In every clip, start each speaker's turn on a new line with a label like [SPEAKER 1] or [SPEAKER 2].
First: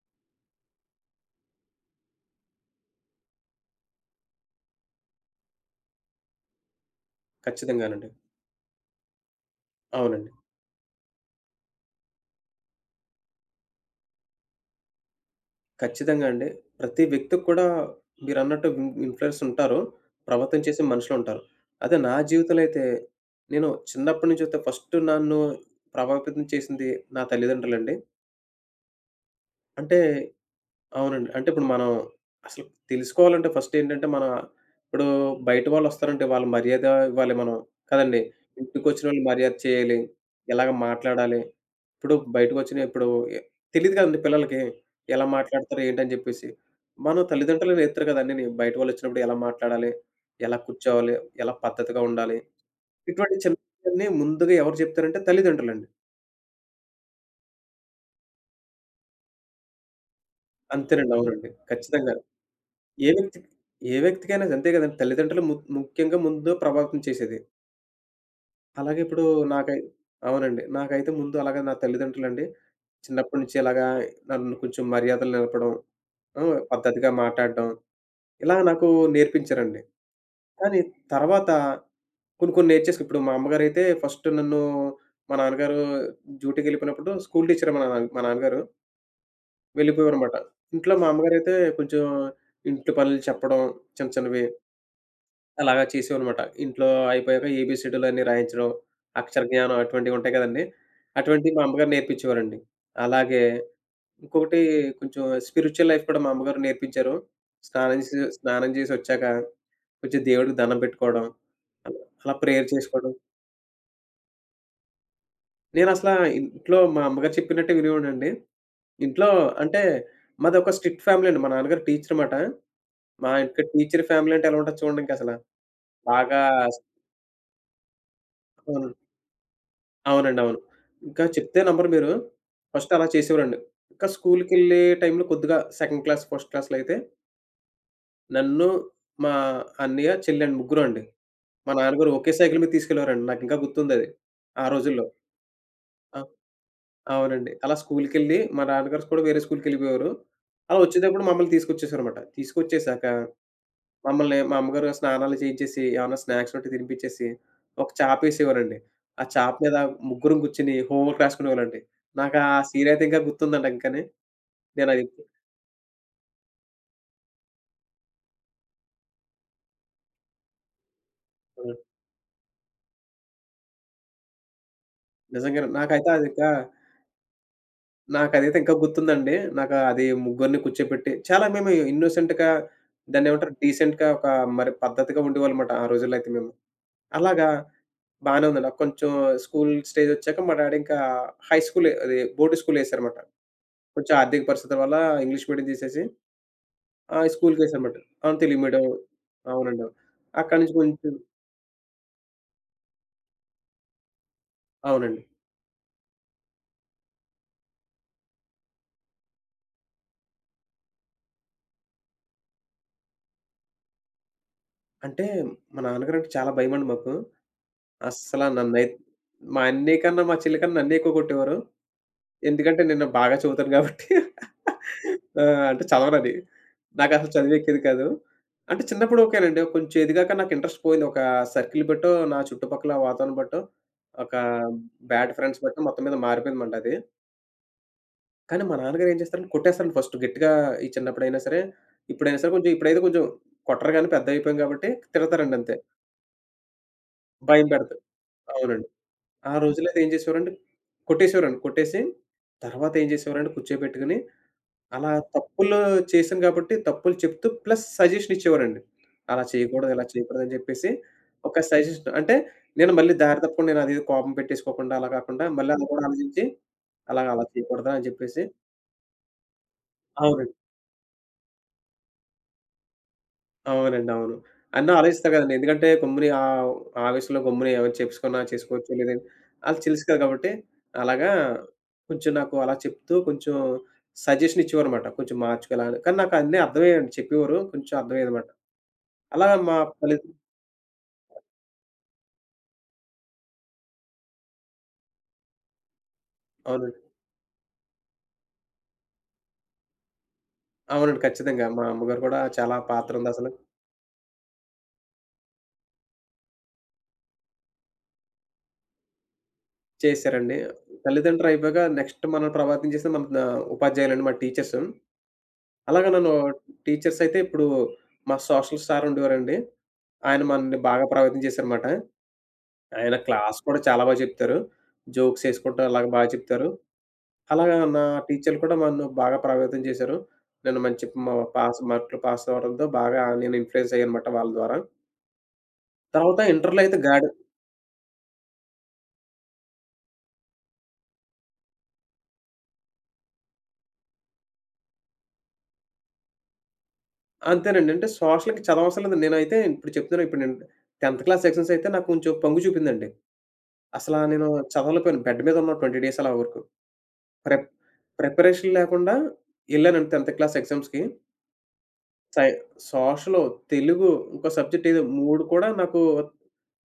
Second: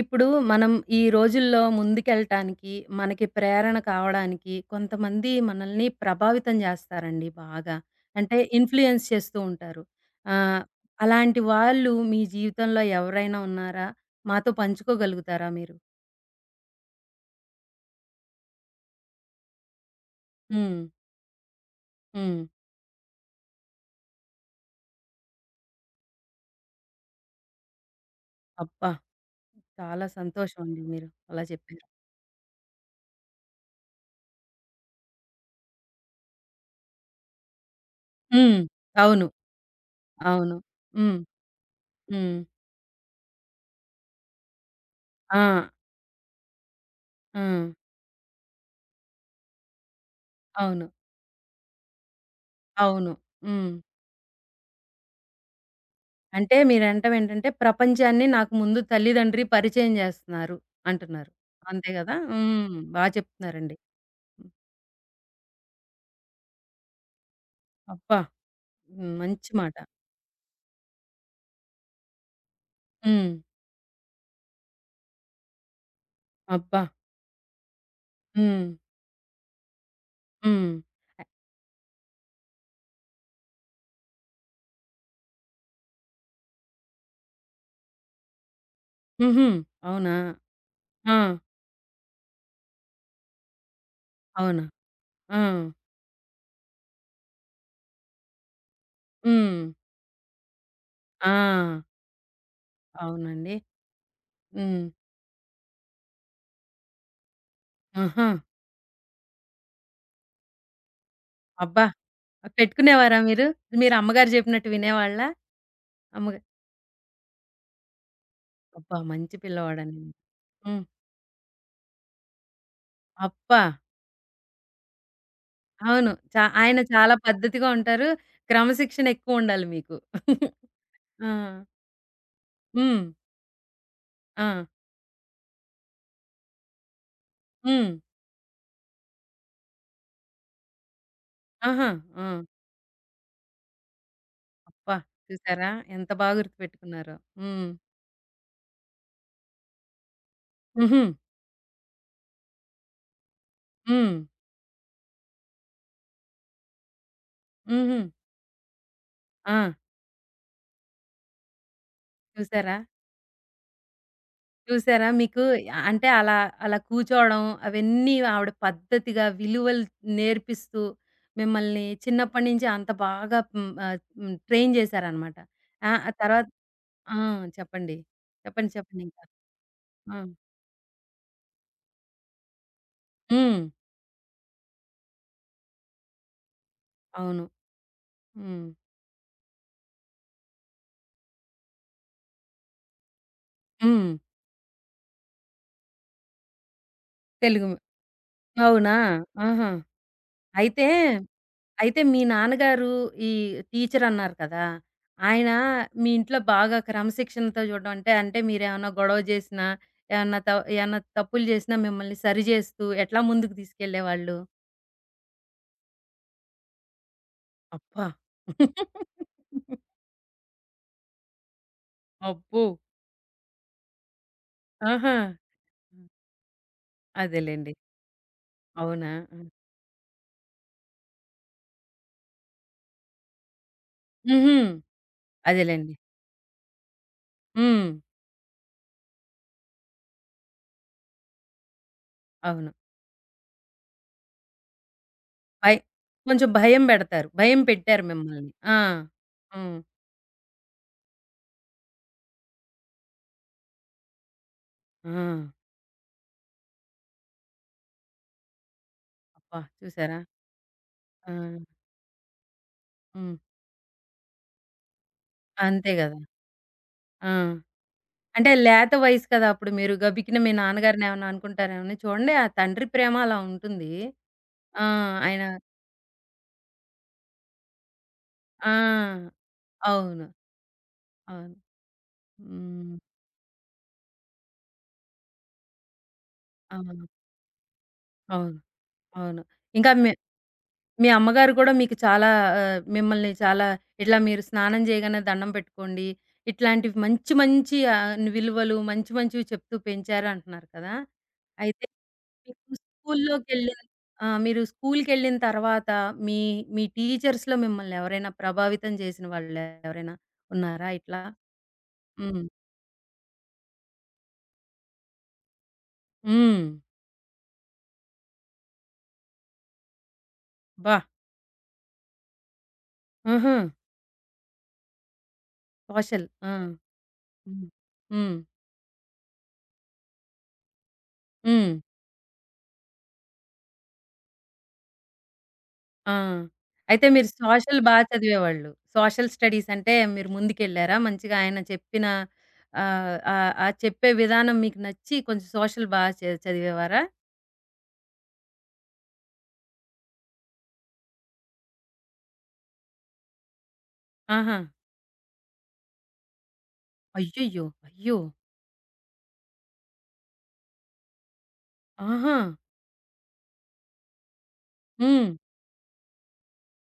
[SPEAKER 1] ఇప్పుడు మనం ఈ రోజుల్లో ముందుకెళ్ళటానికి, మనకి ప్రేరణ కావడానికి కొంతమంది మనల్ని ప్రభావితం చేస్తారండి బాగా.
[SPEAKER 2] ఖచ్చితంగానండి.
[SPEAKER 1] అంటే ఇన్‌ఫ్లూయెన్స్ చేస్తూ ఉంటారు.
[SPEAKER 2] అవునండి.
[SPEAKER 1] ఆహ్, అలాంటి వాళ్ళు మీ జీవితంలో ఎవరైనా ఉన్నారా? మాతో పంచుకోగలుగుతారా మీరు?
[SPEAKER 2] ఖచ్చితంగా అండి. ప్రతి వ్యక్తికి కూడా మీరన్నట్టు ఇన్‌ఫ్లుయెన్స్ ఉంటారు. ప్రభావితం
[SPEAKER 1] హ్మ్.
[SPEAKER 2] చేసే మనుషులుంటారు. అదే నా
[SPEAKER 1] హ్మ్.
[SPEAKER 2] జీవితంలో అయితే నేను చిన్నప్పటి నుంచి అయితే ఫస్ట్ నన్ను ప్రభావితం చేసింది నా తల్లిదండ్రులండి.
[SPEAKER 1] అబ్బా!
[SPEAKER 2] అంటే
[SPEAKER 1] చాలా సంతోషం అండి మీరు
[SPEAKER 2] అవునండి.
[SPEAKER 1] అలా
[SPEAKER 2] అంటే ఇప్పుడు
[SPEAKER 1] చెప్పారు.
[SPEAKER 2] మనం అసలు తెలుసుకోవాలంటే ఫస్ట్ ఏంటంటే మన ఇప్పుడు బయట వాళ్ళొస్తారంటే వాళ్ళ మర్యాద ఇవ్వాలి మనం. కదండీ!
[SPEAKER 1] హ్మ్.
[SPEAKER 2] ఇంటికొచ్చినోళ్ళు
[SPEAKER 1] అవును.
[SPEAKER 2] మర్యాద చేయాలి.
[SPEAKER 1] అవును.
[SPEAKER 2] ఎలాగ
[SPEAKER 1] హ్మ్.
[SPEAKER 2] మాట్లాడాలి. ఇప్పుడు
[SPEAKER 1] హ్మ్.
[SPEAKER 2] బయటకొచ్చిన ఇప్పుడు ఎ తెలీదు కదండీ పిల్లలకి. ఎలా
[SPEAKER 1] ఆ!
[SPEAKER 2] మాట్లాడతారు ఏంటని జెప్పేసి. మనం
[SPEAKER 1] హ్మ్.
[SPEAKER 2] తల్లిదండ్రులే నేర్పుతారు కదా! అన్నీని. బయట వాళ్ళొచ్చినప్పుడు ఎలా మాట్లాడాలి, ఎలా
[SPEAKER 1] అవును.
[SPEAKER 2] కూర్చోవాలి, ఎలా పద్ధతిగా ఉండాలి.
[SPEAKER 1] అవును.
[SPEAKER 2] ఇటువంటి
[SPEAKER 1] హ్మ్.
[SPEAKER 2] చిన్నవన్నీ ముందుగా ఎవరు చెప్తారంటే తల్లిదండ్రులండి.
[SPEAKER 1] అంటే మీరనటం ఏంటంటే, ప్రపంచాన్ని నాకు ముందు తల్లిదండ్రి పరిచయం జేస్తున్నారు
[SPEAKER 2] అంతేనండి.
[SPEAKER 1] అంటున్నారు.
[SPEAKER 2] అవునండి.
[SPEAKER 1] అంతే
[SPEAKER 2] ఖచ్చితంగా.
[SPEAKER 1] గదా! హ్మ్. బా
[SPEAKER 2] ఏ వ్యక్తి
[SPEAKER 1] చెప్తున్నారండి.
[SPEAKER 2] ఏ వ్యక్తికైనా అంతే కదండీ. తల్లిదండ్రులు ముఖ్యంగా ముందు ప్రభావితం చేసేది.
[SPEAKER 1] అబ్బా!
[SPEAKER 2] అలాగే
[SPEAKER 1] హ్మ్.
[SPEAKER 2] ఇప్పుడు
[SPEAKER 1] మంచి మాట.
[SPEAKER 2] నాకై అవునండి. నాకైతే ముందు అలాగే నా తల్లిదండ్రులండి.
[SPEAKER 1] హ్మ్.
[SPEAKER 2] చిన్నప్పటి నుంచి ఇలాగా నన్ను కొంచెం మర్యాదలు నేర్పడం,
[SPEAKER 1] అబ్బా!
[SPEAKER 2] పద్ధతిగా మాట్లాడడం ఇలా
[SPEAKER 1] హ్మ్.
[SPEAKER 2] నాకు నేర్పించారండి.
[SPEAKER 1] హ్మ్.
[SPEAKER 2] కానీ
[SPEAKER 1] అ
[SPEAKER 2] తర్వాత కొన్ని కొన్ని నేర్చేసుకు ఇప్పుడు మా అమ్మగారైతే ఫస్ట్ నన్ను మా నాన్నగారు డ్యూటీకెళ్ళిపోయినప్పుడు స్కూల్ టీచర్ మా నాన్నగారు
[SPEAKER 1] హుహు. అవునా?
[SPEAKER 2] వెళ్ళిపోయారనమాట. ఇంట్లో మా
[SPEAKER 1] ఆ!
[SPEAKER 2] అమ్మగారైతే కొంచెం ఇంటి పనులు చెప్పడం చిన్న చిన్నవి.
[SPEAKER 1] అవునా? ఆ!
[SPEAKER 2] అలాగా చేసేవనమాట. ఇంట్లో అయిపోయాక ఏబీసీడీలన్నీ రాయించడం, అక్షర
[SPEAKER 1] హ్మ్.
[SPEAKER 2] జ్ఞానం అటువంటివి ఉంటాయి కదండీ!
[SPEAKER 1] ఆ!
[SPEAKER 2] అటువంటివి మా అమ్మగారు నేర్పించేవారండి. అలాగే
[SPEAKER 1] అవునండి.
[SPEAKER 2] ఇంకొకటి
[SPEAKER 1] హ్మ్.
[SPEAKER 2] కొంచెం స్పిరిచ్యువల్ లైఫ్ కూడా మా అమ్మగారు నేర్పించారు.
[SPEAKER 1] ఆహా!
[SPEAKER 2] స్నానం చేసొచ్చాక కొంచెం దేవుడికి దండం పెట్టుకోవడం,
[SPEAKER 1] అబ్బా!
[SPEAKER 2] అల అలా ప్రేయర్ చేసుకోవడం.
[SPEAKER 1] పెట్టుకునేవారా మీరు? మీరు అమ్మగారు జెప్పినట్టు వినేవాళ్ళా?
[SPEAKER 2] నేనసలా
[SPEAKER 1] అమ్మగా
[SPEAKER 2] ఇంట్లో మా అమ్మగారు చెప్పినట్టే వినేవాడినండి.
[SPEAKER 1] అబ్బా!
[SPEAKER 2] ఇంట్లో
[SPEAKER 1] మంచి
[SPEAKER 2] అంటే
[SPEAKER 1] పిల్లవాడండి.
[SPEAKER 2] మాదొక
[SPEAKER 1] హ్మ్.
[SPEAKER 2] స్ట్రిక్ట్ ఫ్యామిలీ అండి. మా నాన్నగారు టీచరనమాట. మా
[SPEAKER 1] అబ్బా!
[SPEAKER 2] యొక్క టీచర్ ఫ్యామిలీ అంటే ఎలా ఉంటది చూడండి ఇంకసల.
[SPEAKER 1] అవును.
[SPEAKER 2] బాగా
[SPEAKER 1] ఆయన చాలా పద్ధతిగా ఉంటారు.
[SPEAKER 2] అవును.
[SPEAKER 1] క్రమశిక్షణ ఎక్కువుండాలి మీకు.
[SPEAKER 2] అవునండి. అవును. ఇంకా
[SPEAKER 1] ఆ!
[SPEAKER 2] చెప్తే నమ్మరు మీరు. ఫస్ట్
[SPEAKER 1] హ్మ్.
[SPEAKER 2] అలా చేసేవారండి. ఇంకా
[SPEAKER 1] ఆ!
[SPEAKER 2] స్కూలుకెళ్ళే టైంలో కొద్దిగా సెకండ్ క్లాస్, ఫస్ట్ క్లాస్‌లో అయితే
[SPEAKER 1] హ్మ్.
[SPEAKER 2] నన్ను, మా అన్నయ్య, చెల్లండి ముగ్గురం అండి. మా
[SPEAKER 1] ఆహా!
[SPEAKER 2] నాన్నగారు
[SPEAKER 1] ఆ!
[SPEAKER 2] ఒకే సైకిల్ మీద తీసుకెళ్ళేవారండి. నాకింకా గుర్తుందది. ఆ
[SPEAKER 1] అబ్బా!
[SPEAKER 2] రోజుల్లో.
[SPEAKER 1] చూసారా? ఎంత
[SPEAKER 2] ఆ!
[SPEAKER 1] బాగా గుర్తుపెట్టుకున్నారో.
[SPEAKER 2] అవునండి.
[SPEAKER 1] హ్మ్.
[SPEAKER 2] అలా స్కూలుకెళ్ళి మా నాన్నగారు కూడా వేరే స్కూలుకెళ్ళిపోయేవారు. అలా
[SPEAKER 1] హుహు.
[SPEAKER 2] వచ్చేటప్పుడు మమ్మల్ని తీసుకొచ్చేసారనమాట. తీసుకొచ్చేసాక
[SPEAKER 1] హ్మ్.
[SPEAKER 2] మమ్మల్ని మా అమ్మగారు స్నానాలు చేయించేసి, ఏమన్నా స్నాక్స్ ఉంటే తినిపిచ్చేసి, ఒక
[SPEAKER 1] హుహు.
[SPEAKER 2] చాపేసేవారండి. ఆ
[SPEAKER 1] ఆ!
[SPEAKER 2] చాప మీద ముగ్గురం కూర్చొని హోంవర్క్ రాసుకునేవాళ్ళండి. నాకు ఆ
[SPEAKER 1] చూసారా?
[SPEAKER 2] సీనయితే ఇంకా గుర్తుందండి ఇంకాని. నేనది
[SPEAKER 1] చూసారా? మీకు అంటే అలా, అలా కూర్చోవడం అవన్నీ ఆవిడ పద్ధతిగా విలువలు నేర్పిస్తూ
[SPEAKER 2] హ్మ్.
[SPEAKER 1] మిమ్మల్ని చిన్నప్పటి నుంచి అంత బాగా ట్రైన్ చేశారనమాట.
[SPEAKER 2] నిజంగానే.
[SPEAKER 1] ఆ!
[SPEAKER 2] నాకైతే
[SPEAKER 1] ఆ తర్వాత
[SPEAKER 2] అదింకా
[SPEAKER 1] ఆ! చెప్పండి.
[SPEAKER 2] నాకదైతే
[SPEAKER 1] చెప్పండి.
[SPEAKER 2] ఇంకా
[SPEAKER 1] చెప్పండి ఇంకా.
[SPEAKER 2] గుర్తుందండి. నాకు అది
[SPEAKER 1] ఆ!
[SPEAKER 2] ముగ్గురిని కూర్చోపెట్టి చాలా మేము ఇన్నోసెంట్‌గా దాన్నేమంటారు
[SPEAKER 1] హ్మ్.
[SPEAKER 2] డీసెంట్‌గా ఒక మరి పద్ధతిగా ఉండేవాళ్ళమాట ఆ రోజుల్లో అయితే మేము.
[SPEAKER 1] అవును.
[SPEAKER 2] అలాగా బానే
[SPEAKER 1] హ్మ్.
[SPEAKER 2] ఉందండి. కొంచెం స్కూల్ స్టేజొచ్చాక మా డాడీ ఇంకా హై స్కూలే అది బోర్డ్ స్కూలేశారమాట.
[SPEAKER 1] హ్మ్.
[SPEAKER 2] కొంచెం ఆర్థిక పరిస్థితుల వల్ల ఇంగ్లీష్ మీడియం తీసేసి
[SPEAKER 1] తెలుగు మీ
[SPEAKER 2] స్కూల్‌కేసానమాట. అవును. తెలుగు మీడియం
[SPEAKER 1] అవునా? ఆహా!
[SPEAKER 2] అవునండి. అక్కడి నుంచి
[SPEAKER 1] అయితే,
[SPEAKER 2] కొంచెం
[SPEAKER 1] అయితే మీ నాన్నగారు ఈ టీచర్ అన్నారు కదా!
[SPEAKER 2] అవునండి.
[SPEAKER 1] ఆయన మీ ఇంట్లో బాగా క్రమశిక్షణతో చూడడం అంటే, అంటే మీరేమన్నా గొడవ చేసినా, ఏమన్నా త ఏమన్నా తప్పులు చేసినా మిమ్మల్ని సరిజేస్తూ ఎట్లా ముందుకు తీసుకెళ్ళేవాళ్ళు?
[SPEAKER 2] అంటే మా నాన్నగారంటే చాలా భయమండి మాకు.
[SPEAKER 1] అబ్బా!
[SPEAKER 2] అస్సల నన్నై మా అన్నయ్య కన్నా, మా చెల్లి కన్నా నన్నే ఎక్కువ కొట్టేవారు.
[SPEAKER 1] అబ్బో!
[SPEAKER 2] ఎందుకంటే నేను బాగా చదువుతాను గాబట్టి.
[SPEAKER 1] ఆహా!
[SPEAKER 2] ఆ! అంటే చదవనని. నాకసలు
[SPEAKER 1] అదేలెండి.
[SPEAKER 2] చదువెక్కేది కాదు. అంటే
[SPEAKER 1] అవునా?
[SPEAKER 2] చిన్నప్పుడు
[SPEAKER 1] ఆ!
[SPEAKER 2] ఓకేనండి. కొంచెం ఎదిగాక నాకు ఇంట్రెస్ట్ పోయింది. ఒక సర్కిల్ బట్టో, నా చుట్టుపక్కల వాతావరణం బట్టో, ఒక
[SPEAKER 1] హుహు.
[SPEAKER 2] బ్యాడ్ ఫ్రెండ్స్ బట్టో
[SPEAKER 1] అదేలెండి.
[SPEAKER 2] మొత్తం మీద మారిపోయిందమాట అది.
[SPEAKER 1] హ్మ్.
[SPEAKER 2] కానీ మా నాన్నగారు ఏం చేస్తారంటే కొట్టేస్తారండి ఫస్ట్ గట్టిగా ఈ చిన్నప్పుడైనా సరే. ఇప్పుడైనా సరే కొంచెం
[SPEAKER 1] అవును.
[SPEAKER 2] ఇప్పుడైతే కొంచెం కొట్టరు గానీ పెద్దయిపోయాం కాబట్టి తిడతారండి అంతే.
[SPEAKER 1] భయ్ కొంచెం భయం బెడతారు. భయం
[SPEAKER 2] భయం పెడతారు.
[SPEAKER 1] పెట్టారు మిమ్మల్ని. ఆ!
[SPEAKER 2] అవునండి. ఆ
[SPEAKER 1] హ్మ్.
[SPEAKER 2] రోజుల్లో అయితే ఏం చేసేవారంటే కొట్టేసేవారండి. కొట్టేసి తర్వాత ఏం చేసేవారంటే కూర్చోబెట్టుకొని
[SPEAKER 1] ఆ!
[SPEAKER 2] అలా తప్పులు చేశాను కాబట్టి తప్పులు చెప్తూ ప్లస్ సజెషన్ ఇచ్చేవారండి. అలా
[SPEAKER 1] అబ్బా!
[SPEAKER 2] చేయకూడదు, ఇలా
[SPEAKER 1] చూసారా?
[SPEAKER 2] చేయకూడదు అని చెప్పేసి
[SPEAKER 1] ఆ!
[SPEAKER 2] ఒక సజెషన్ అంటే నేను మళ్ళీ
[SPEAKER 1] హ్మ్.
[SPEAKER 2] దారి తప్పకుండా నేను అదేదో కోపం పెట్టేసుకోకుండా అలా కాకుండా మళ్ళీ అది
[SPEAKER 1] అంతే
[SPEAKER 2] కూడా
[SPEAKER 1] గదా!
[SPEAKER 2] ఆలోచించి అలాగ
[SPEAKER 1] ఆ!
[SPEAKER 2] అలా చేయకూడదా అని చెప్పేసి
[SPEAKER 1] అంటే లేత వయసు కదా! అప్పుడు మీరు గబికిన మీ
[SPEAKER 2] అవునండి.
[SPEAKER 1] నాన్నగారిని ఏమన్నా అనుకుంటారేమోని. చూడండి ఆ తండ్రి ప్రేమ అలా ఉంటుంది.
[SPEAKER 2] అవునండి. అవును.
[SPEAKER 1] ఆ!
[SPEAKER 2] అన్నీ ఆలోచిస్తా
[SPEAKER 1] ఆయన
[SPEAKER 2] కదండీ. ఎందుకంటే గమ్ముని ఆవేశంలో గమ్మున ఏమైనా చేసుకున్నా చేసుకోవచ్చు లేదంటే
[SPEAKER 1] ఆ!
[SPEAKER 2] ఆళ్ళకి తెలుసు కదా!
[SPEAKER 1] అవును.
[SPEAKER 2] కాబట్టి అలాగా
[SPEAKER 1] అవును.
[SPEAKER 2] కొంచెం నాకు అలా
[SPEAKER 1] హ్మ్.
[SPEAKER 2] చెప్తూ కొంచెం సజెషన్ ఇచ్చేవారన్నమాట. కొంచెం మార్చుకో ఇలా అని. కానీ నాకు అన్నీ
[SPEAKER 1] అవును.
[SPEAKER 2] అర్థమయ్యేయండి. చెప్పేవారు. కొంచెం అర్థమయ్యేదన్నమాట.
[SPEAKER 1] అవును. అవును.
[SPEAKER 2] అలా మా
[SPEAKER 1] ఇంకా మీ
[SPEAKER 2] తల్లి
[SPEAKER 1] మీ అమ్మగారు కూడా మీకు చాలా మిమ్మల్ని చాలా ఇట్లా మీరు స్నానం చేయగానే దండం పెట్టుకోండి. ఇట్లాంటివి
[SPEAKER 2] అవునండి.
[SPEAKER 1] మంచి మంచి విలువలు మంచి మంచివి చెప్తూ పెంచారు అంటున్నారు కదా!
[SPEAKER 2] అవునండి. ఖచ్చితంగా. మా
[SPEAKER 1] అయితే
[SPEAKER 2] అమ్మగారు కూడా చాలా
[SPEAKER 1] మీకు
[SPEAKER 2] పాత్ర ఉంది అసలు.
[SPEAKER 1] స్కూల్లోకెళ్ళిన ఆ! మీరు స్కూల్‌కెళ్ళిన తర్వాత మీ మీ టీచర్స్‌లో మిమ్మల్ని ఎవరైనా ప్రభావితం చేసిన వాళ్ళు ఎవరైనా
[SPEAKER 2] చేశారండి.
[SPEAKER 1] ఉన్నారా ఇట్లా?
[SPEAKER 2] తల్లిదండ్రులు అయిపోయాక నెక్స్ట్
[SPEAKER 1] హ్మ్.
[SPEAKER 2] మనం ప్రభావితం చేసింది మన ఉపాధ్యాయులండి. మా టీచర్సు. అలాగా నన్ను
[SPEAKER 1] హ్మ్.
[SPEAKER 2] టీచర్స్ అయితే ఇప్పుడు మా సోషల్ సార్ ఉండేవారండి. ఆయన మనల్ని
[SPEAKER 1] అబ్బా!
[SPEAKER 2] బాగా ప్రభావితం చేశారన్నమాట. ఆయన
[SPEAKER 1] ఆహా!
[SPEAKER 2] క్లాస్ కూడా చాలా బాగా చెప్తారు. జోక్స్ ఏసుకుంటూ అలాగా
[SPEAKER 1] సోషల్.
[SPEAKER 2] బాగా
[SPEAKER 1] ఆ!
[SPEAKER 2] చెప్తారు.
[SPEAKER 1] హ్మ్.
[SPEAKER 2] అలాగా నా
[SPEAKER 1] హ్మ్.
[SPEAKER 2] టీచర్లు కూడా నన్ను బాగా ప్రభావితం చేశారు. నేను మంచి మా
[SPEAKER 1] హ్మ్.
[SPEAKER 2] పాస్ మార్కులు పాస్ అవ్వడంతో బాగా నేను ఇన్‌ఫ్లూయెన్స్ అయ్యానన్నమాట వాళ్ళ ద్వారా.
[SPEAKER 1] ఆ!
[SPEAKER 2] తర్వాత ఇంటర్‌లో అయితే
[SPEAKER 1] అయితే
[SPEAKER 2] గాడి
[SPEAKER 1] మీరు సోషల్ బా చదివేవాళ్ళు. సోషల్ స్టడీస్ అంటే మీరు ముందుకెళ్లారా? మంచిగా ఆయన చెప్పిన ఆహ్, ఆహ్, ఆ చెప్పే విధానం మీకు నచ్చి కొంచెం సోషల్ బా చదివేవారా?
[SPEAKER 2] అంతేనండి. అంటే సోషల్‌కి చదవవసరం లేదు. నేనైతే ఇప్పుడు చెప్తున్నాను ఇప్పుడు నేను 10థ్ క్లాస్ సెక్షన్స్ అయితే నాకు కొంచెం పొంగు చూపిందండి. అసలా నేను
[SPEAKER 1] ఆహా!
[SPEAKER 2] చదవలేకపోయాను. బెడ్ మీద ఉన్నాను 20 డేస్ అలా వరకు.
[SPEAKER 1] అయ్యయ్యో!
[SPEAKER 2] ప్రెప్
[SPEAKER 1] అయ్యో!
[SPEAKER 2] ప్రిపరేషన్ లేకుండా ఎళ్ళానండి 10థ్ క్లాస్ ఎగ్జామ్స్‌కి.
[SPEAKER 1] ఆహా!
[SPEAKER 2] సై సోషలు, తెలుగు ఇంకో సబ్జెక్ట్ ఏదో
[SPEAKER 1] హ్మ్.
[SPEAKER 2] 3 కూడా నాకు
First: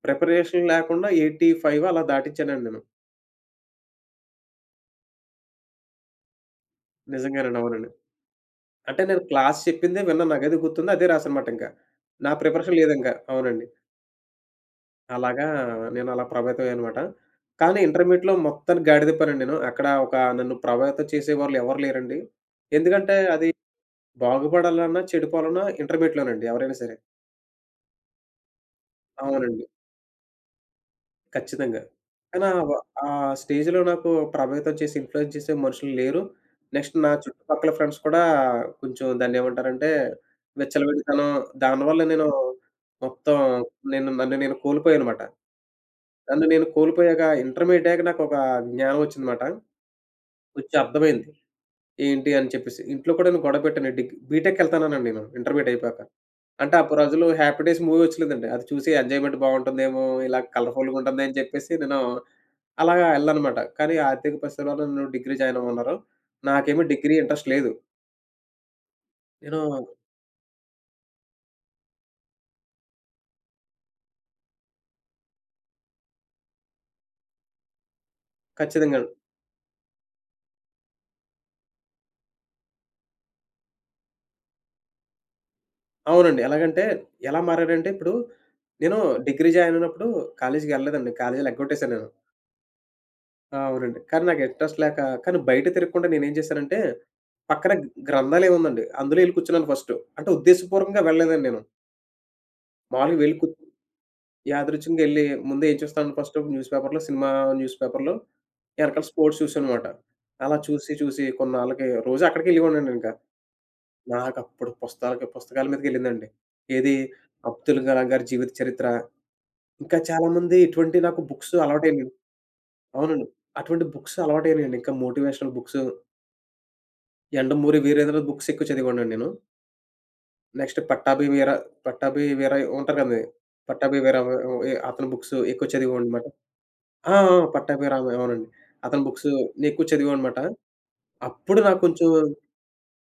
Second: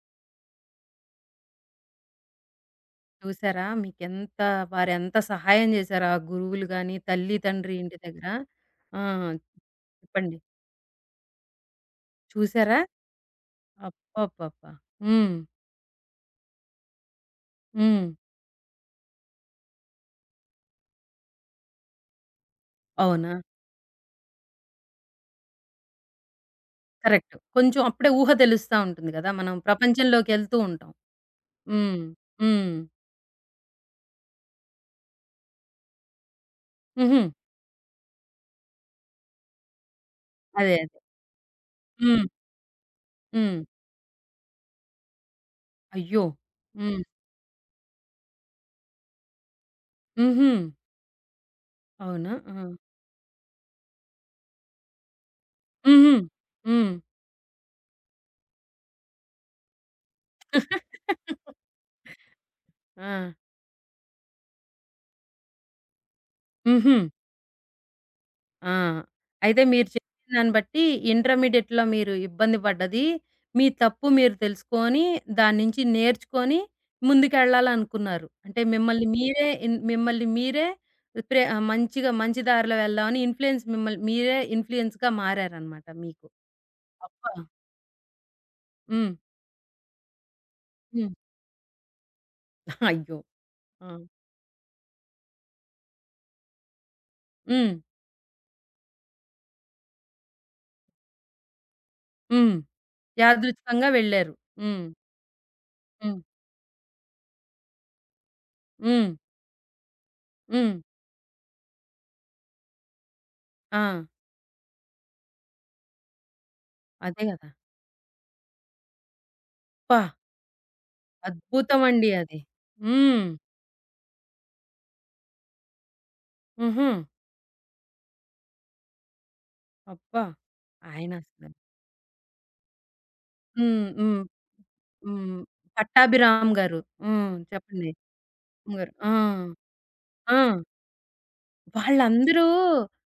[SPEAKER 2] ప్రిపరేషన్ లేకుండా 85 అలా దాటిచ్చానండి నేను.
[SPEAKER 1] చూసారా? మీకెంత వారెంత సహాయం చేశారు. ఆ గురువులు గాని, తల్లి,
[SPEAKER 2] నిజంగానండి.
[SPEAKER 1] తండ్రి
[SPEAKER 2] అవునండి.
[SPEAKER 1] ఇంటి దగ్గర. ఆ!
[SPEAKER 2] అంటే నేను క్లాస్ చెప్పిందే విన్నాను.
[SPEAKER 1] చెప్పండి.
[SPEAKER 2] నాకదే గుర్తుంది. అదే రాసానమాట ఇంకా. నా ప్రిపరేషన్
[SPEAKER 1] చూసారా?
[SPEAKER 2] లేదింకా. అవునండి.
[SPEAKER 1] అబ్బబ్బబ్బా! హ్మ్.
[SPEAKER 2] అలాగా నేను అలా ప్రభావితం అయ్యానమాట. కానీ
[SPEAKER 1] హ్మ్.
[SPEAKER 2] ఇంటర్మీడియేట్‌లో మొత్తానికి గాడి తిప్పానండి నేను. అక్కడ ఒక నన్ను ప్రభావితం చేసేవాళ్ళు ఎవరు లేరండి. ఎందుకంటే
[SPEAKER 1] అవునా?
[SPEAKER 2] అది బాగుపడాలన్నా, చెడిపోవాలన్నా ఇంటర్మీడియేట్‌లోనండి ఎవరైనా సరే.
[SPEAKER 1] కరెక్ట్. కొంచెం అప్పుడే ఊహ తెలుస్తా ఉంటుంది గదా! మనం
[SPEAKER 2] అవునండి.
[SPEAKER 1] ప్రపంచంలోకెళ్తూ ఉంటాం.
[SPEAKER 2] ఖచ్చితంగా.
[SPEAKER 1] హ్మ్.
[SPEAKER 2] కానీ
[SPEAKER 1] హ్మ్.
[SPEAKER 2] ఆ స్టేజ్‌లో నాకు ప్రభావితం చేసి, ఇన్‌ఫ్లూయెన్స్ చేసే మనుషులు లేరు. నెక్స్ట్ నా
[SPEAKER 1] హుహు.
[SPEAKER 2] చుట్టుపక్కల ఫ్రెండ్స్ కూడా కొంచెం దాన్నేమంటారంటే,
[SPEAKER 1] అదే. అదే.
[SPEAKER 2] విచ్చలవిడితనం దానివల్ల
[SPEAKER 1] హ్మ్.
[SPEAKER 2] నేను మొత్తం
[SPEAKER 1] హ్మ్.
[SPEAKER 2] నేను నన్ను నేను కోల్పోయానమాట.
[SPEAKER 1] అయ్యో!
[SPEAKER 2] నన్ను నేను
[SPEAKER 1] హ్మ్.
[SPEAKER 2] కోల్పోయాక ఇంటర్మీడియేట్ అయ్యాక నాకొక జ్ఞానం వచ్చిందమాట.
[SPEAKER 1] హుహు.
[SPEAKER 2] వచ్చి అర్థమైంది. ఏంటి
[SPEAKER 1] అవునా?
[SPEAKER 2] అని
[SPEAKER 1] ఆ!
[SPEAKER 2] చెప్పేసి. ఇంట్లో కూడా నేను గొడవ పెట్టాను. బీటెక్‌కెళ్తానన్నాను నేను ఇంటర్మీడియేట్ అయిపోయాక.
[SPEAKER 1] హుహు.
[SPEAKER 2] అంటే
[SPEAKER 1] హ్మ్.
[SPEAKER 2] అప్పుడు రోజులు 'హ్యాపీ డేస్' మూవీ వచ్చలేదండి. అది చూసి ఎంజాయ్‌మెంట్ బావుంటుందేమో, ఇలా కలర్‌ఫుల్‌గా ఉంటుంది అని చెప్పేసి నేను అలాగా
[SPEAKER 1] ఆ!
[SPEAKER 2] ఎళ్ళాననమాట. కానీ ఆర్థిక పరిస్థితుల వల్ల నేను డిగ్రీ జాయిన్ అవ్వమన్నారు. నాకేమో
[SPEAKER 1] హుహు.
[SPEAKER 2] డిగ్రీ ఇంట్రెస్ట్ లేదు.
[SPEAKER 1] ఆ! అయితే
[SPEAKER 2] నేను
[SPEAKER 1] మీరు చెప్పిన దాన్ని బట్టి ఇంటర్మీడియేట్‌లో మీరు ఇబ్బంది పడ్డది, మీ తప్పు మీరు తెలుసుకొని, దాని నుంచి నేర్చుకొని ముందుకెళ్ళాలనుకున్నారు. అంటే
[SPEAKER 2] ఖచ్చితంగా
[SPEAKER 1] మిమ్మల్ని మీరే మంచిగా మంచి దారిలో వెళ్దామని ఇన్‌ఫ్లూయెన్స్ మిమ్మల్ని మీరే ఇన్‌ఫ్లూయెన్స్‌గా మారారన్నమాట మీకు.
[SPEAKER 2] అవునండి. ఎలాగంటే
[SPEAKER 1] అబ్బా!
[SPEAKER 2] ఎలా మారానంటే ఇప్పుడు నేను
[SPEAKER 1] హ్మ్.
[SPEAKER 2] డిగ్రీ జాయిన్ అయినప్పుడు కాలేజీకెళ్ళలేదండి.
[SPEAKER 1] హ్మ్.
[SPEAKER 2] కాలేజీ ఎగ్గొట్టేసాను నేను.
[SPEAKER 1] అయ్యో!
[SPEAKER 2] ఆ!
[SPEAKER 1] ఆ!
[SPEAKER 2] అవునండి. కానీ నాకు ఇంట్రెస్ట్ లేక కానీ బయట తిరగకుండా నేనేం చేశానంటే పక్కన
[SPEAKER 1] హ్మ్.
[SPEAKER 2] గ్రంథాలయం ఉందండి. అందులో ఎళ్లి కూర్చున్నాను ఫస్టు. అంటే ఉద్దేశపూర్వకంగా వెళ్ళలేదండి నేను.
[SPEAKER 1] హ్మ్.
[SPEAKER 2] మామూలుగా వెళ్లి కు
[SPEAKER 1] యాదృచ్ఛికంగా వెళ్లారు. హ్మ్.
[SPEAKER 2] యాదృచ్ఛికంగా ఎళ్లి ముందు ఏం చూస్తాను
[SPEAKER 1] హ్మ్.
[SPEAKER 2] ఫస్ట్ న్యూస్ పేపర్‌లో ఎనకాల
[SPEAKER 1] హ్మ్.
[SPEAKER 2] స్పోర్ట్స్ చూసానమాట. అలా
[SPEAKER 1] హ్మ్.
[SPEAKER 2] చూసి, చూసి కొన్నాళ్ళకి రోజు అక్కడికే ఎళ్ళేవాడినండింకా.
[SPEAKER 1] ఆ!
[SPEAKER 2] నాకప్పుడు పుస్తకాల మీదకెళ్ళిందండి. ఏది
[SPEAKER 1] అదే గదా!
[SPEAKER 2] 'అబ్దుల్ కలాం' గారి జీవిత చరిత్ర, ఇంకా
[SPEAKER 1] అబ్బా!
[SPEAKER 2] చాలామంది ఇటువంటి నాకు బుక్స్ అలవాటయినియి.
[SPEAKER 1] అద్భుతమండి అది. హ్మ్.
[SPEAKER 2] అవునండి. అటువంటి బుక్స్ అలవాటయినియండి. ఇంకా మోటివేషనల్ బుక్స్,
[SPEAKER 1] హుహు.
[SPEAKER 2] 'యండమూరి వీరేంద్రనాథ్' బుక్స్ ఎక్కువ చదివేవాడినండి నేను.
[SPEAKER 1] అబ్బా!
[SPEAKER 2] నెక్స్ట్
[SPEAKER 1] ఆయనసల
[SPEAKER 2] పట్టాభి వీర' ఉంటారు కదండీ!
[SPEAKER 1] హ్మ్.
[SPEAKER 2] 'పట్టాభి వీర'
[SPEAKER 1] హ్మ్.
[SPEAKER 2] అతని బుక్స్
[SPEAKER 1] హ్మ్.
[SPEAKER 2] ఎక్కువ చదివేవాడినమాట.
[SPEAKER 1] పట్టాభిరామ్ గారు.
[SPEAKER 2] ఆ!
[SPEAKER 1] హ్మ్.
[SPEAKER 2] ఆ!
[SPEAKER 1] చెప్పండి.
[SPEAKER 2] 'పట్టాభిరామ' అవునండి.
[SPEAKER 1] రామ్ గారు.
[SPEAKER 2] అతని
[SPEAKER 1] ఆ!
[SPEAKER 2] బుక్స్ నేనెక్కువ
[SPEAKER 1] ఆ!
[SPEAKER 2] చదివానమాట. అప్పుడు నాకు కొంచెం
[SPEAKER 1] వాళ్ళందరూ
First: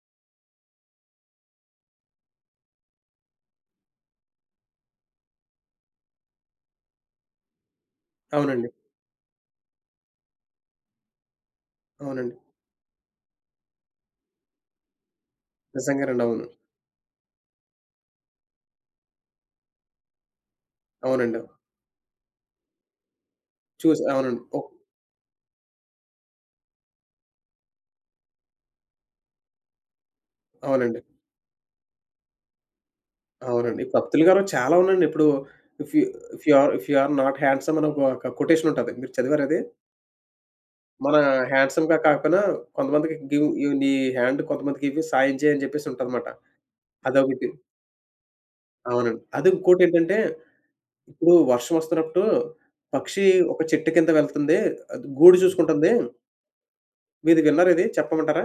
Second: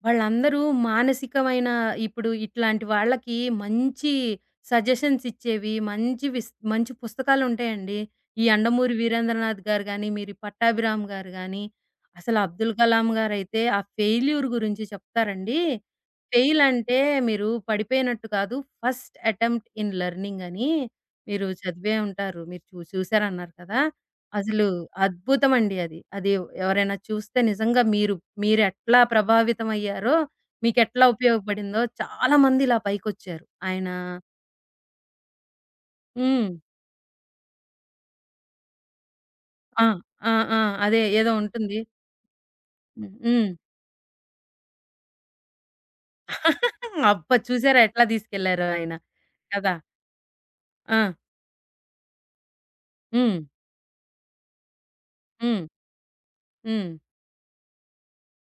[SPEAKER 1] వాళ్ళందరూ మానసికమైన ఇప్పుడు ఇట్లాంటి వాళ్ళకి మంచి సజెషన్స్ ఇచ్చేవి, మంచి విస్ మంచి పుస్తకాలుంటాయండి. ఈ
[SPEAKER 2] అవునండి.
[SPEAKER 1] 'యండమూరి వీరేంద్రనాథ్' గారు గాని, మీరు ఈ 'పట్టాభిరామ్' గారు గాని,
[SPEAKER 2] అవునండి.
[SPEAKER 1] అసలు 'అబ్దుల్ కలాం' గారైతే ఆ ఫెయిల్యూర్ గురించి చెప్తారండి.
[SPEAKER 2] నిజంగానండి. అవును.
[SPEAKER 1] ఫెయిల్ అంటే మీరు పడిపోయినట్టు కాదు, ఫస్ట్ అటెంప్ట్ ఇన్ లెర్నింగ్ అని
[SPEAKER 2] అవునండి.
[SPEAKER 1] మీరు చదివే ఉంటారు. మీరు చూసారన్నారు కదా!
[SPEAKER 2] చూసి అవునండి.
[SPEAKER 1] అసలు అద్భుతమండి అది. అది ఎవరైనా చూస్తే నిజంగా మీరు మీరెట్లా ప్రభావితమయ్యారో,
[SPEAKER 2] అవునండి.
[SPEAKER 1] మీకెట్లా ఉపయోగపడిందో చాలా మంది ఇలా పైకొచ్చారు.
[SPEAKER 2] అవునండి.
[SPEAKER 1] ఆయన
[SPEAKER 2] ఇప్పుడు 'అబ్దుల్ గారు' చాలా ఉన్నాయండి. ఇప్పుడు ఇఫ్ యూ
[SPEAKER 1] హ్మ్.
[SPEAKER 2] If you are not handsome అని ఒక ఒక కొటేషన్ ఉంటది. మీరు చదివారా అది?
[SPEAKER 1] ఆ! ఆ! ఆ! అదే
[SPEAKER 2] మన
[SPEAKER 1] ఏదో ఉంటుంది.
[SPEAKER 2] హ్యాండ్‌సమ్‌గా కాకపోయినా
[SPEAKER 1] హ్మ్.
[SPEAKER 2] కొంతమందికి గివ్
[SPEAKER 1] హ్మ్.
[SPEAKER 2] యు నీ హ్యాండ్ కొంతమందికి ఇవ్వి సాయం చేయి అని చెప్పేసి ఉంటదన్నమాట.
[SPEAKER 1] అబ్బా!
[SPEAKER 2] అదొకటి.
[SPEAKER 1] చూసారా ఎట్లా తీసుకెళ్లారో ఆయన
[SPEAKER 2] అవునండి. అది
[SPEAKER 1] కదా!
[SPEAKER 2] ఇంకోటేంటంటే
[SPEAKER 1] ఆ!
[SPEAKER 2] ఇప్పుడు వర్షం వస్తున్నప్పుడు పక్షి
[SPEAKER 1] హ్మ్.
[SPEAKER 2] ఒక చెట్టు కింద వెళ్తుంది. అది గూడు
[SPEAKER 1] హ్మ్.
[SPEAKER 2] చూసుకుంటుంది.
[SPEAKER 1] హ్మ్.
[SPEAKER 2] మీది విన్నారా ఇది? చెప్పమంటారా?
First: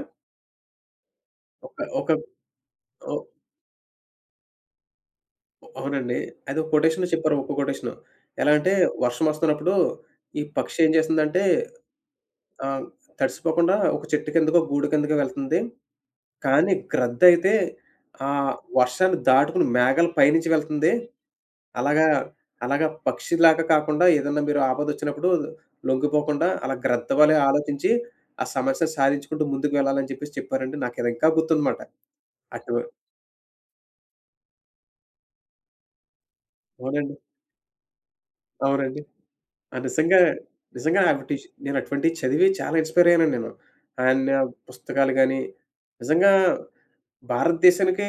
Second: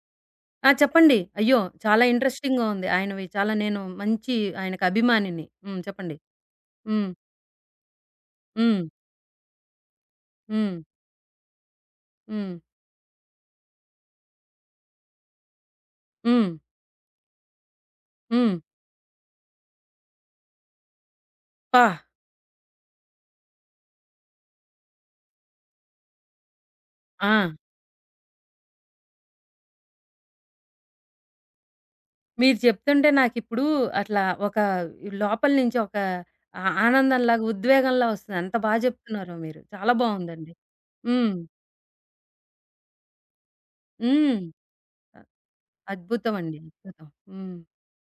[SPEAKER 1] ఆ! చెప్పండి. అయ్యో!
[SPEAKER 2] ఒక
[SPEAKER 1] చాలా
[SPEAKER 2] ఒక
[SPEAKER 1] ఇంట్రెస్టింగ్‌గా ఉంది
[SPEAKER 2] ఓ
[SPEAKER 1] ఆయనవి. చాలా నేను మంచి ఆయనకి అభిమానిని. హ్మ్.
[SPEAKER 2] అవునండి.
[SPEAKER 1] చెప్పండి.
[SPEAKER 2] అది ఒక కొటేషన్
[SPEAKER 1] హ్మ్.
[SPEAKER 2] చెప్పారు. ఒక్క కొటేషను. ఎలా అంటే
[SPEAKER 1] హ్మ్.
[SPEAKER 2] వర్షం వస్తున్నప్పుడు ఈ
[SPEAKER 1] హ్మ్.
[SPEAKER 2] పక్షి ఏం చేసిందంటే
[SPEAKER 1] హ్మ్.
[SPEAKER 2] ఆహ్, తడిసిపోకుండా ఒక చెట్టు కిందకో, గూడు కిందకో వెళ్తుంది.
[SPEAKER 1] హ్మ్.
[SPEAKER 2] కానీ గ్రద్ద అయితే ఆ
[SPEAKER 1] హ్మ్.
[SPEAKER 2] వర్షాన్ని దాటుకొని మేఘాల పైనుంచి వెళ్తుంది.
[SPEAKER 1] అబ్బా!
[SPEAKER 2] అలాగా, అలాగా పక్షిలాగా కాకుండా ఏదన్నా మీరు ఆపదొచ్చినప్పుడు లొంగిపోకుండా అలా గ్రద్ద వలె
[SPEAKER 1] ఆ!
[SPEAKER 2] ఆలోచించి ఆ సమస్యను సాధించుకుంటూ ముందుకు వెళ్ళాలని చెప్పేసి చెప్పారండి. నాకిది ఇంకా గుర్తుందమాట.
[SPEAKER 1] మీరు
[SPEAKER 2] అటు
[SPEAKER 1] చెప్తుంటే నాకిప్పుడు అట్లా ఒక లోపల నుంచి ఒక ఆ
[SPEAKER 2] అవునండి.
[SPEAKER 1] ఆనందంలాగా, ఉద్వేగంలా వస్తుంది. అంత బా
[SPEAKER 2] అవునండి.
[SPEAKER 1] చెప్తున్నారో మీరు.
[SPEAKER 2] ఆ!
[SPEAKER 1] చాలా
[SPEAKER 2] నిజంగా,
[SPEAKER 1] బావుందండి.
[SPEAKER 2] నిజంగా అవి
[SPEAKER 1] హ్మ్.
[SPEAKER 2] టీచ్ నేను అటువంటివి చదివి చాలా ఇన్‌స్పైర్ అయ్యానండి నేను. ఆయన
[SPEAKER 1] హ్మ్.
[SPEAKER 2] పుస్తకాలు
[SPEAKER 1] అ
[SPEAKER 2] గాని, నిజంగా
[SPEAKER 1] అద్భుతం అండి. అద్భుతం. హ్మ్.
[SPEAKER 2] భారతదేశానికి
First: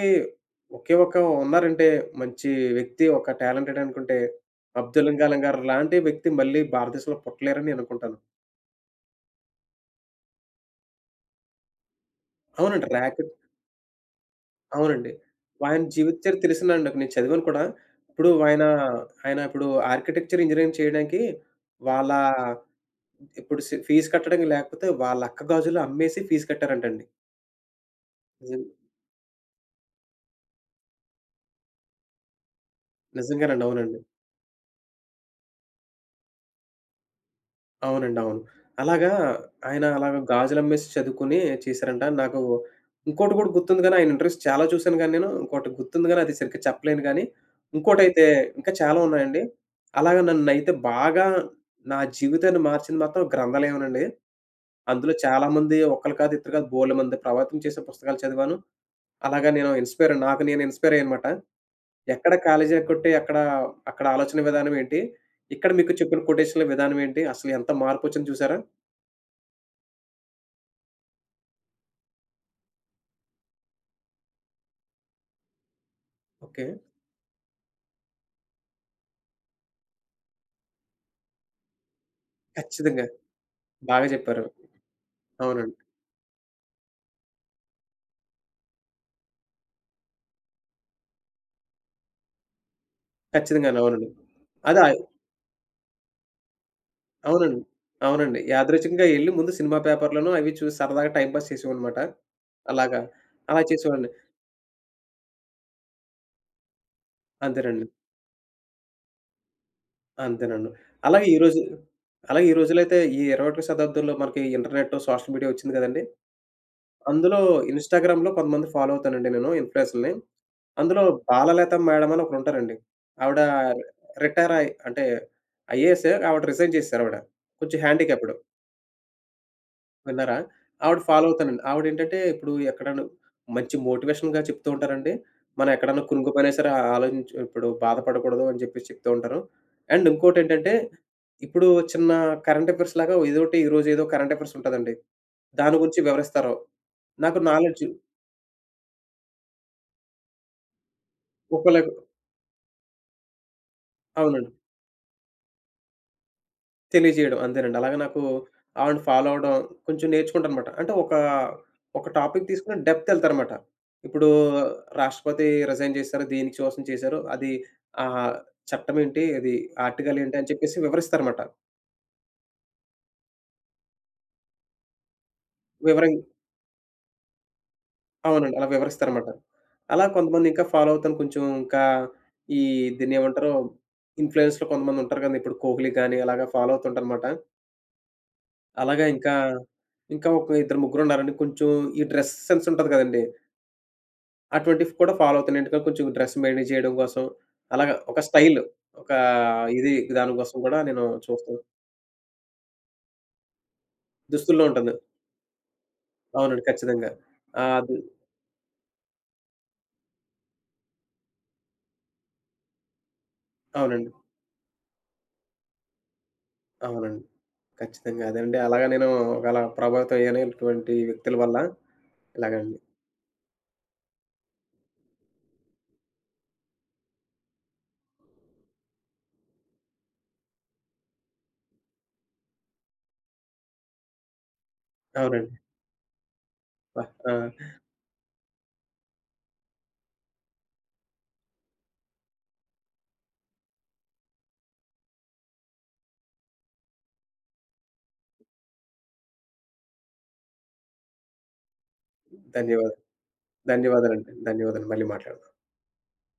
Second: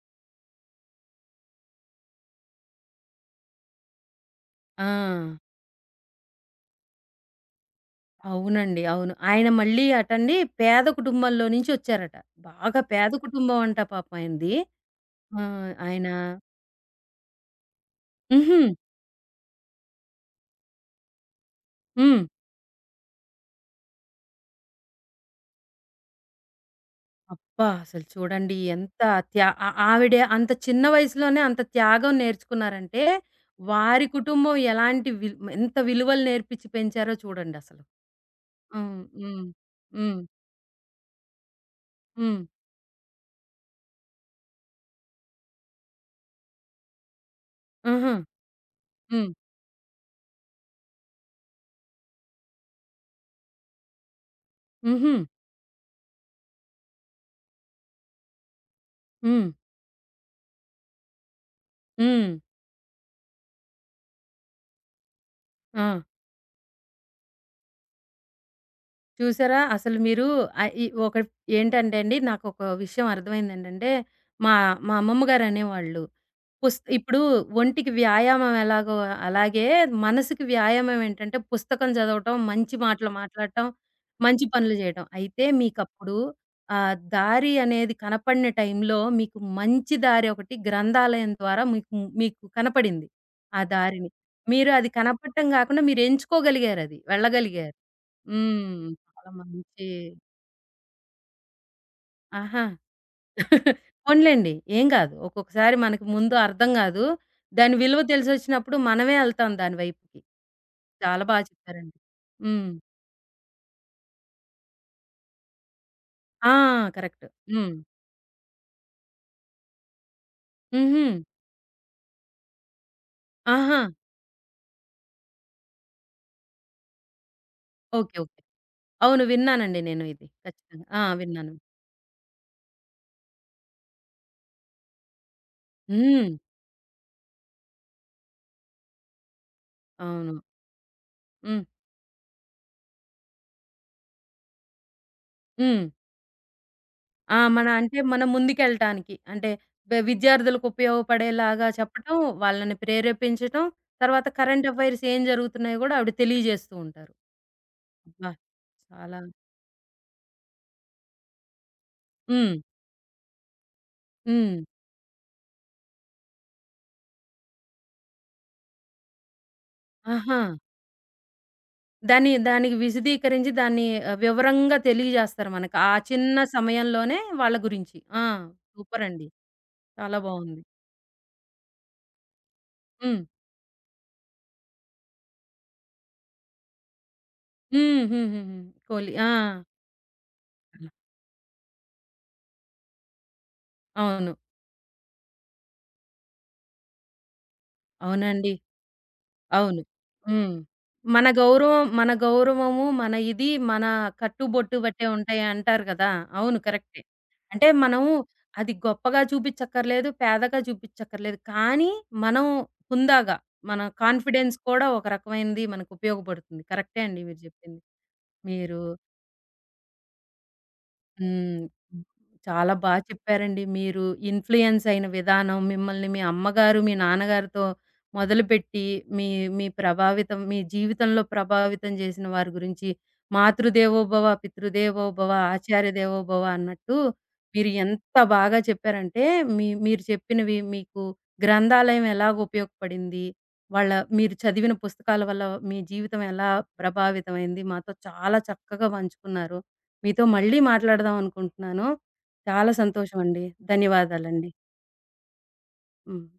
[SPEAKER 2] ఒకే ఒక ఉన్నారంటే మంచి వ్యక్తి, ఒక టాలెంటెడ్ అనుకుంటే
[SPEAKER 1] ఆ!
[SPEAKER 2] 'అబ్దుల్ కలాం' గారు లాంటి వ్యక్తి మళ్ళీ భారతదేశంలో పుట్టలేరని నేను అనుకుంటాను.
[SPEAKER 1] అవునండి. అవును. ఆయన మళ్ళీ అటండి పేద కుటుంబంలో నుంచి ఒచ్చారట. బాగా
[SPEAKER 2] అవునండి.
[SPEAKER 1] పేద కుటుంబం అంట పాపం ఆయనది.
[SPEAKER 2] అవునండి.
[SPEAKER 1] ఆ!
[SPEAKER 2] ఆయన
[SPEAKER 1] ఆయన
[SPEAKER 2] జీవిత చరిత్ర తెలిసిందండి నాకు. నేను చదివాను కూడా. ఇప్పుడు
[SPEAKER 1] హుహు.
[SPEAKER 2] ఆయన, ఆయన ఇప్పుడు ఆర్కిటెక్చర్ ఇంజినీరింగ్ చేయడానికి వాళ్ళ
[SPEAKER 1] హ్మ్.
[SPEAKER 2] ఇప్పుడు ఫీజు కట్టడానికి లేకపోతే వాళ్ళ అక్క గాజులు అమ్మేసి ఫీజు కట్టారంటండి.
[SPEAKER 1] అబ్బా! అసలు చూడండి
[SPEAKER 2] నిజం
[SPEAKER 1] ఎంత ఆ ఆవిడ అంత చిన్న వయసులోనే అంత త్యాగం నేర్చుకున్నారంటే,
[SPEAKER 2] నిజంగానండి. అవునండి.
[SPEAKER 1] వారి కుటుంబం ఎలాంటి ఎంత విలువలు నేర్పించి పెంచారో చూడండసలు.
[SPEAKER 2] అవునండి. అవును.
[SPEAKER 1] హ్మ్.
[SPEAKER 2] అలాగా
[SPEAKER 1] హ్మ్.
[SPEAKER 2] ఆయన అలాగా
[SPEAKER 1] హ్మ్.
[SPEAKER 2] గాజులమ్మేసి చదువుకొని చేశారంట. నాకు
[SPEAKER 1] హ్మ్.
[SPEAKER 2] ఇంకోటి కూడా గుర్తుంది గానీ, ఆయన ఇంటర్వ్యూస్ చాలా చూసాను గానీ నేను. ఇంకోటి గుర్తుంది గానీ, అది సరిగ్గా చెప్పలేను గానీ,
[SPEAKER 1] ఆహా!
[SPEAKER 2] ఇంకోటైతే ఇంకా చాలా
[SPEAKER 1] హ్మ్.
[SPEAKER 2] ఉన్నాయండి. అలాగా నన్నైతే బాగా నా జీవితాన్ని మార్చింది మాత్రం గ్రంథాలయమేనండి. అందులో
[SPEAKER 1] హుహు.
[SPEAKER 2] చాలామంది ఒకళ్ళు కాదు, ఇద్దరు కాదు బోలెడు మంది ప్రభావితం చేసే పుస్తకాలు చదివాను.
[SPEAKER 1] హ్మ్.
[SPEAKER 2] అలాగా నేను ఇన్‌స్పైర్ నాకు నేను ఇన్‌స్పైర్ అయ్యానమాట.
[SPEAKER 1] హ్మ్.
[SPEAKER 2] ఎక్కడ కాలేజీ కొట్టి అక్కడ ఆలోచన విధానం ఏంటి? ఇక్కడ
[SPEAKER 1] ఆ!
[SPEAKER 2] మీకు చెప్పిన కొటేషన్‌ల విధానం ఏంటి? అసలు ఎంత మార్పొచ్చిందో చూసారా?
[SPEAKER 1] చూసారా? అసలు మీరు ఈ ఒక ఏంటంటే అండి, నాకొక విషయం అర్థమైందేంటంటే, మా మా అమ్మమ్మ గారు అనేవాళ్ళు.
[SPEAKER 2] ఓకే.
[SPEAKER 1] పుస్ ఇప్పుడు ఒంటికి వ్యాయామం ఎలాగో అలాగే మనసుకి వ్యాయామం ఏంటంటే పుస్తకం చదవటం, మంచి
[SPEAKER 2] ఖచ్చితంగా.
[SPEAKER 1] మాటలు మాట్లాడటం,
[SPEAKER 2] బాగా చెప్పారు.
[SPEAKER 1] మంచి పనులు చేయటం. అయితే
[SPEAKER 2] అవునండి.
[SPEAKER 1] మీకప్పుడు దారి అనేది కనపడిన టైంలో మీకు మంచి దారి ఒకటి గ్రంథాలయం ద్వారా మీకు మీకు కనపడింది. ఆ
[SPEAKER 2] ఖచ్చితంగాను. అవునండి.
[SPEAKER 1] దారిని. మీరు
[SPEAKER 2] అదే
[SPEAKER 1] అది
[SPEAKER 2] ఆ-
[SPEAKER 1] కనపడటం గాకుండా మీరు ఎంచుకోగలిగారది.
[SPEAKER 2] అవునండి.
[SPEAKER 1] వెళ్ళగలిగారు.
[SPEAKER 2] అవునండి.
[SPEAKER 1] హ్మ్.
[SPEAKER 2] యాదృచ్ఛికంగా ఎళ్లి
[SPEAKER 1] చాలా
[SPEAKER 2] ముందు సినిమా
[SPEAKER 1] మంచి
[SPEAKER 2] పేపర్‌లోను అవి చూసి సరదాగా టైమ్ పాస్ చేసేవాడినమాట.
[SPEAKER 1] ఆహా!
[SPEAKER 2] అలాగా. అలా చేసేవాడిని.
[SPEAKER 1] పోనీలెండి. ఏం గాదు. ఒక్కొక్కసారి మనకు ముందు అర్థం గాదు. దాని
[SPEAKER 2] అంతేనండి.
[SPEAKER 1] విలువ తెలిసొచ్చినప్పుడు మనమే ఎళ్తాం దాని వైపుకి.
[SPEAKER 2] అంతేనండి.
[SPEAKER 1] చాలా
[SPEAKER 2] అలాగే ఈ
[SPEAKER 1] బా
[SPEAKER 2] రోజు
[SPEAKER 1] చెప్పారండి.
[SPEAKER 2] అలాగే ఈ
[SPEAKER 1] హ్మ్.
[SPEAKER 2] రోజులైతే ఈ 21వ శతాబ్దంలో మనకి ఇంటర్నెట్, సోషల్ మీడియా వచ్చింది కదండీ!
[SPEAKER 1] ఆ! కరెక్ట్.
[SPEAKER 2] అందులో
[SPEAKER 1] హ్మ్.
[SPEAKER 2] ఇన్‌స్టాగ్రామ్‌లో కొంతమంది ఫాలో అవుతానండి నేను ఇన్‌ఫ్లుయెన్సర్‌లని. అందులో
[SPEAKER 1] హుహు.
[SPEAKER 2] బాలలత మేడం అని ఒకరుంటారండి. ఆవిడ
[SPEAKER 1] ఆహా!
[SPEAKER 2] రిటైర్ అయి అంటే ఐఏఎస్ ఆవిడ రిజైన్ చేసేసారావిడ. కొంచెం
[SPEAKER 1] ఓకే.
[SPEAKER 2] Handicapped
[SPEAKER 1] okay. అవును. విన్నానండి నేను ఇది.
[SPEAKER 2] విన్నారా?
[SPEAKER 1] ఖచ్చితంగా.
[SPEAKER 2] ఆవిడ
[SPEAKER 1] ఆ!
[SPEAKER 2] ఫాలో
[SPEAKER 1] విన్నాను.
[SPEAKER 2] అవుతానండి. ఆవిడేంటంటే ఇప్పుడు ఎక్కడన్నా మంచి మోటివేషన్‌గా చెప్తూ ఉంటారండి. మనం ఎక్కడన్నా
[SPEAKER 1] హ్మ్.
[SPEAKER 2] కుంగిపోయినా సరే ఆలోచించి ఇప్పుడు బాధపడకూడదు అని చెప్పేసి చెప్తూ ఉంటారు. అండ్
[SPEAKER 1] అవును.
[SPEAKER 2] ఇంకోటేంటంటే
[SPEAKER 1] హ్మ్.
[SPEAKER 2] ఇప్పుడు చిన్న కరెంట్ అఫైర్స్ లాగా ఏదోటి ఈరోజు ఏదో కరెంట్ అఫైర్స్ ఉంటదండి. దాని
[SPEAKER 1] హ్మ్.
[SPEAKER 2] గురించి వివరిస్తారు. నాకు
[SPEAKER 1] ఆ! మన
[SPEAKER 2] నాలెడ్జ్
[SPEAKER 1] అంటే మనం ముందుకెళ్ళటానికి. అంటే విద్యార్థులకు ఉపయోగపడేలాగా
[SPEAKER 2] ఒకళ్ళకు
[SPEAKER 1] చెప్పటం, వాళ్ళని ప్రేరేపించటం, తర్వాత
[SPEAKER 2] అవునండి.
[SPEAKER 1] కరెంట్ అఫైర్స్ ఏం జరుగుతున్నాయో గూడా ఆవిడ తెలియజేస్తూ ఉంటారు.
[SPEAKER 2] తెలియజేయడం అంతేనండి. అలాగే నాకు
[SPEAKER 1] అబ్బా!
[SPEAKER 2] ఆవిడని
[SPEAKER 1] చాలా
[SPEAKER 2] ఫాలో అవ్వడం కొంచెం నేర్చుకుంటానమాట. అంటే ఒక, ఒక టాపిక్
[SPEAKER 1] హ్మ్.
[SPEAKER 2] తీసుకొని డెప్త్ ఎళ్తారనమాట. ఇప్పుడు
[SPEAKER 1] హ్మ్.
[SPEAKER 2] రాష్ట్రపతి రిజైన్ చేశారు. దీనికి శోషణ చేశారు. అది ఆహ్, చట్టం ఏంటి? అది ఆర్టికల్ ఏంటి?
[SPEAKER 1] ఆహా!
[SPEAKER 2] అని చెప్పేసి వివరిస్తారనమాట.
[SPEAKER 1] దాన్ని దానికి విశదీకరించి దాన్ని వివరంగా తెలియజేస్తారు మనకు. ఆ
[SPEAKER 2] వివరం
[SPEAKER 1] చిన్న సమయంలోనే వాళ్ళ గురించి. ఆ!
[SPEAKER 2] అవునండి. అలా
[SPEAKER 1] సూపరండి.
[SPEAKER 2] వివరిస్తారనమాట. అలా
[SPEAKER 1] చాలా
[SPEAKER 2] కొంతమంది
[SPEAKER 1] బావుంది.
[SPEAKER 2] ఇంకా ఫాలో అవుతాను. కొంచెం ఇంకా ఈ
[SPEAKER 1] హ్మ్.
[SPEAKER 2] దీన్నేమంటారు? ఇన్‌ఫ్లుయెన్సర్‌లు కొంతమంది ఉంటారు కదండీ! ఇప్పుడు కోహ్లీ గాని అలాగా ఫాలో అవుతుంటానమాట.
[SPEAKER 1] హ్మ్. హుహుహు.
[SPEAKER 2] అలాగా
[SPEAKER 1] కోలి. ఆ!
[SPEAKER 2] ఇంకా, ఇంకా ఒక ఇద్దరు ముగ్గురున్నారండి. కొంచెం ఈ డ్రెస్ సెన్స్ ఉంటది కదండీ!
[SPEAKER 1] అవును.
[SPEAKER 2] అటువంటివి కూడా ఫాలో అవుతాను. ఎందుకంటే కొంచెం డ్రెస్ మేనేజ్ చేయడం కోసం, అలాగా ఒక
[SPEAKER 1] అవునండి.
[SPEAKER 2] స్టైల్, ఒక
[SPEAKER 1] అవును.
[SPEAKER 2] ఇది దాని
[SPEAKER 1] హ్మ్.
[SPEAKER 2] కోసం కూడా నేను
[SPEAKER 1] మన
[SPEAKER 2] చూస్తాను.
[SPEAKER 1] గౌరవం, మన గౌరవము, మన ఇది, మన
[SPEAKER 2] దుస్తుల్లో
[SPEAKER 1] కట్టుబొట్టు
[SPEAKER 2] ఉంటుంది.
[SPEAKER 1] బట్టే ఉంటాయి అంటారు గదా! అవును
[SPEAKER 2] అవునండి.
[SPEAKER 1] కరెక్టే.
[SPEAKER 2] ఖచ్చితంగా.
[SPEAKER 1] అంటే
[SPEAKER 2] ఆహ్, అది
[SPEAKER 1] మనం అది గొప్పగా చూపిచ్చక్కర్లేదు, పేదగా చూపిచ్చక్కర్లేదు. కానీ మనం హుందాగా, మన
[SPEAKER 2] అవునండి.
[SPEAKER 1] కాన్ఫిడెన్స్ కూడా ఒక రకమైనది మనకు ఉపయోగపడుతుంది. కరెక్టే అండి
[SPEAKER 2] అవునండి.
[SPEAKER 1] మీరు జెప్పింది.
[SPEAKER 2] ఖచ్చితంగా. అదండి.
[SPEAKER 1] మీరు
[SPEAKER 2] అలాగా నేను అలా ప్రభావితం అయ్యాను ఇటువంటి వ్యక్తుల వల్ల.
[SPEAKER 1] హ్మ్. చాలా
[SPEAKER 2] ఇలాగండి.
[SPEAKER 1] బా చెప్పారండి. మీరు ఇన్‌ఫ్లూయన్స్ అయిన విధానం, మిమ్మల్ని మీ అమ్మగారు, మీ నాన్నగారితో మొదలుపెట్టి, మీ మీ ప్రభావితం మీ జీవితంలో ప్రభావితం చేసిన వారి గురించి, మాతృదేవోభవ, పితృదేవోభవ,
[SPEAKER 2] అవునండి.
[SPEAKER 1] ఆచార్య దేవోభవ అన్నట్టు
[SPEAKER 2] అబ్బా!
[SPEAKER 1] మీరు
[SPEAKER 2] ఆ!
[SPEAKER 1] ఎంత బాగా చెప్పారంటే, మీ మీరు చెప్పినవి మీకు గ్రంథాలయం ఎలాగ ఉపయోగపడింది, వాళ్ళ మీరు చదివిన పుస్తకాల వల్ల మీ జీవితం ఎలా ప్రభావితమైంది, మాతో చాలా చక్కగా పంచుకున్నారు. మీతో మళ్ళీ మాట్లాడదాం అనుకుంటున్నాను. చాలా
[SPEAKER 2] ధన్యవాదాలు.
[SPEAKER 1] సంతోషమండి.
[SPEAKER 2] ధన్యవాదాలండి.
[SPEAKER 1] ధన్యవాదాలండి.
[SPEAKER 2] ధన్యవాదాలు. మళ్ళీ మాట్లాడదాం.
[SPEAKER 1] హ్మ్.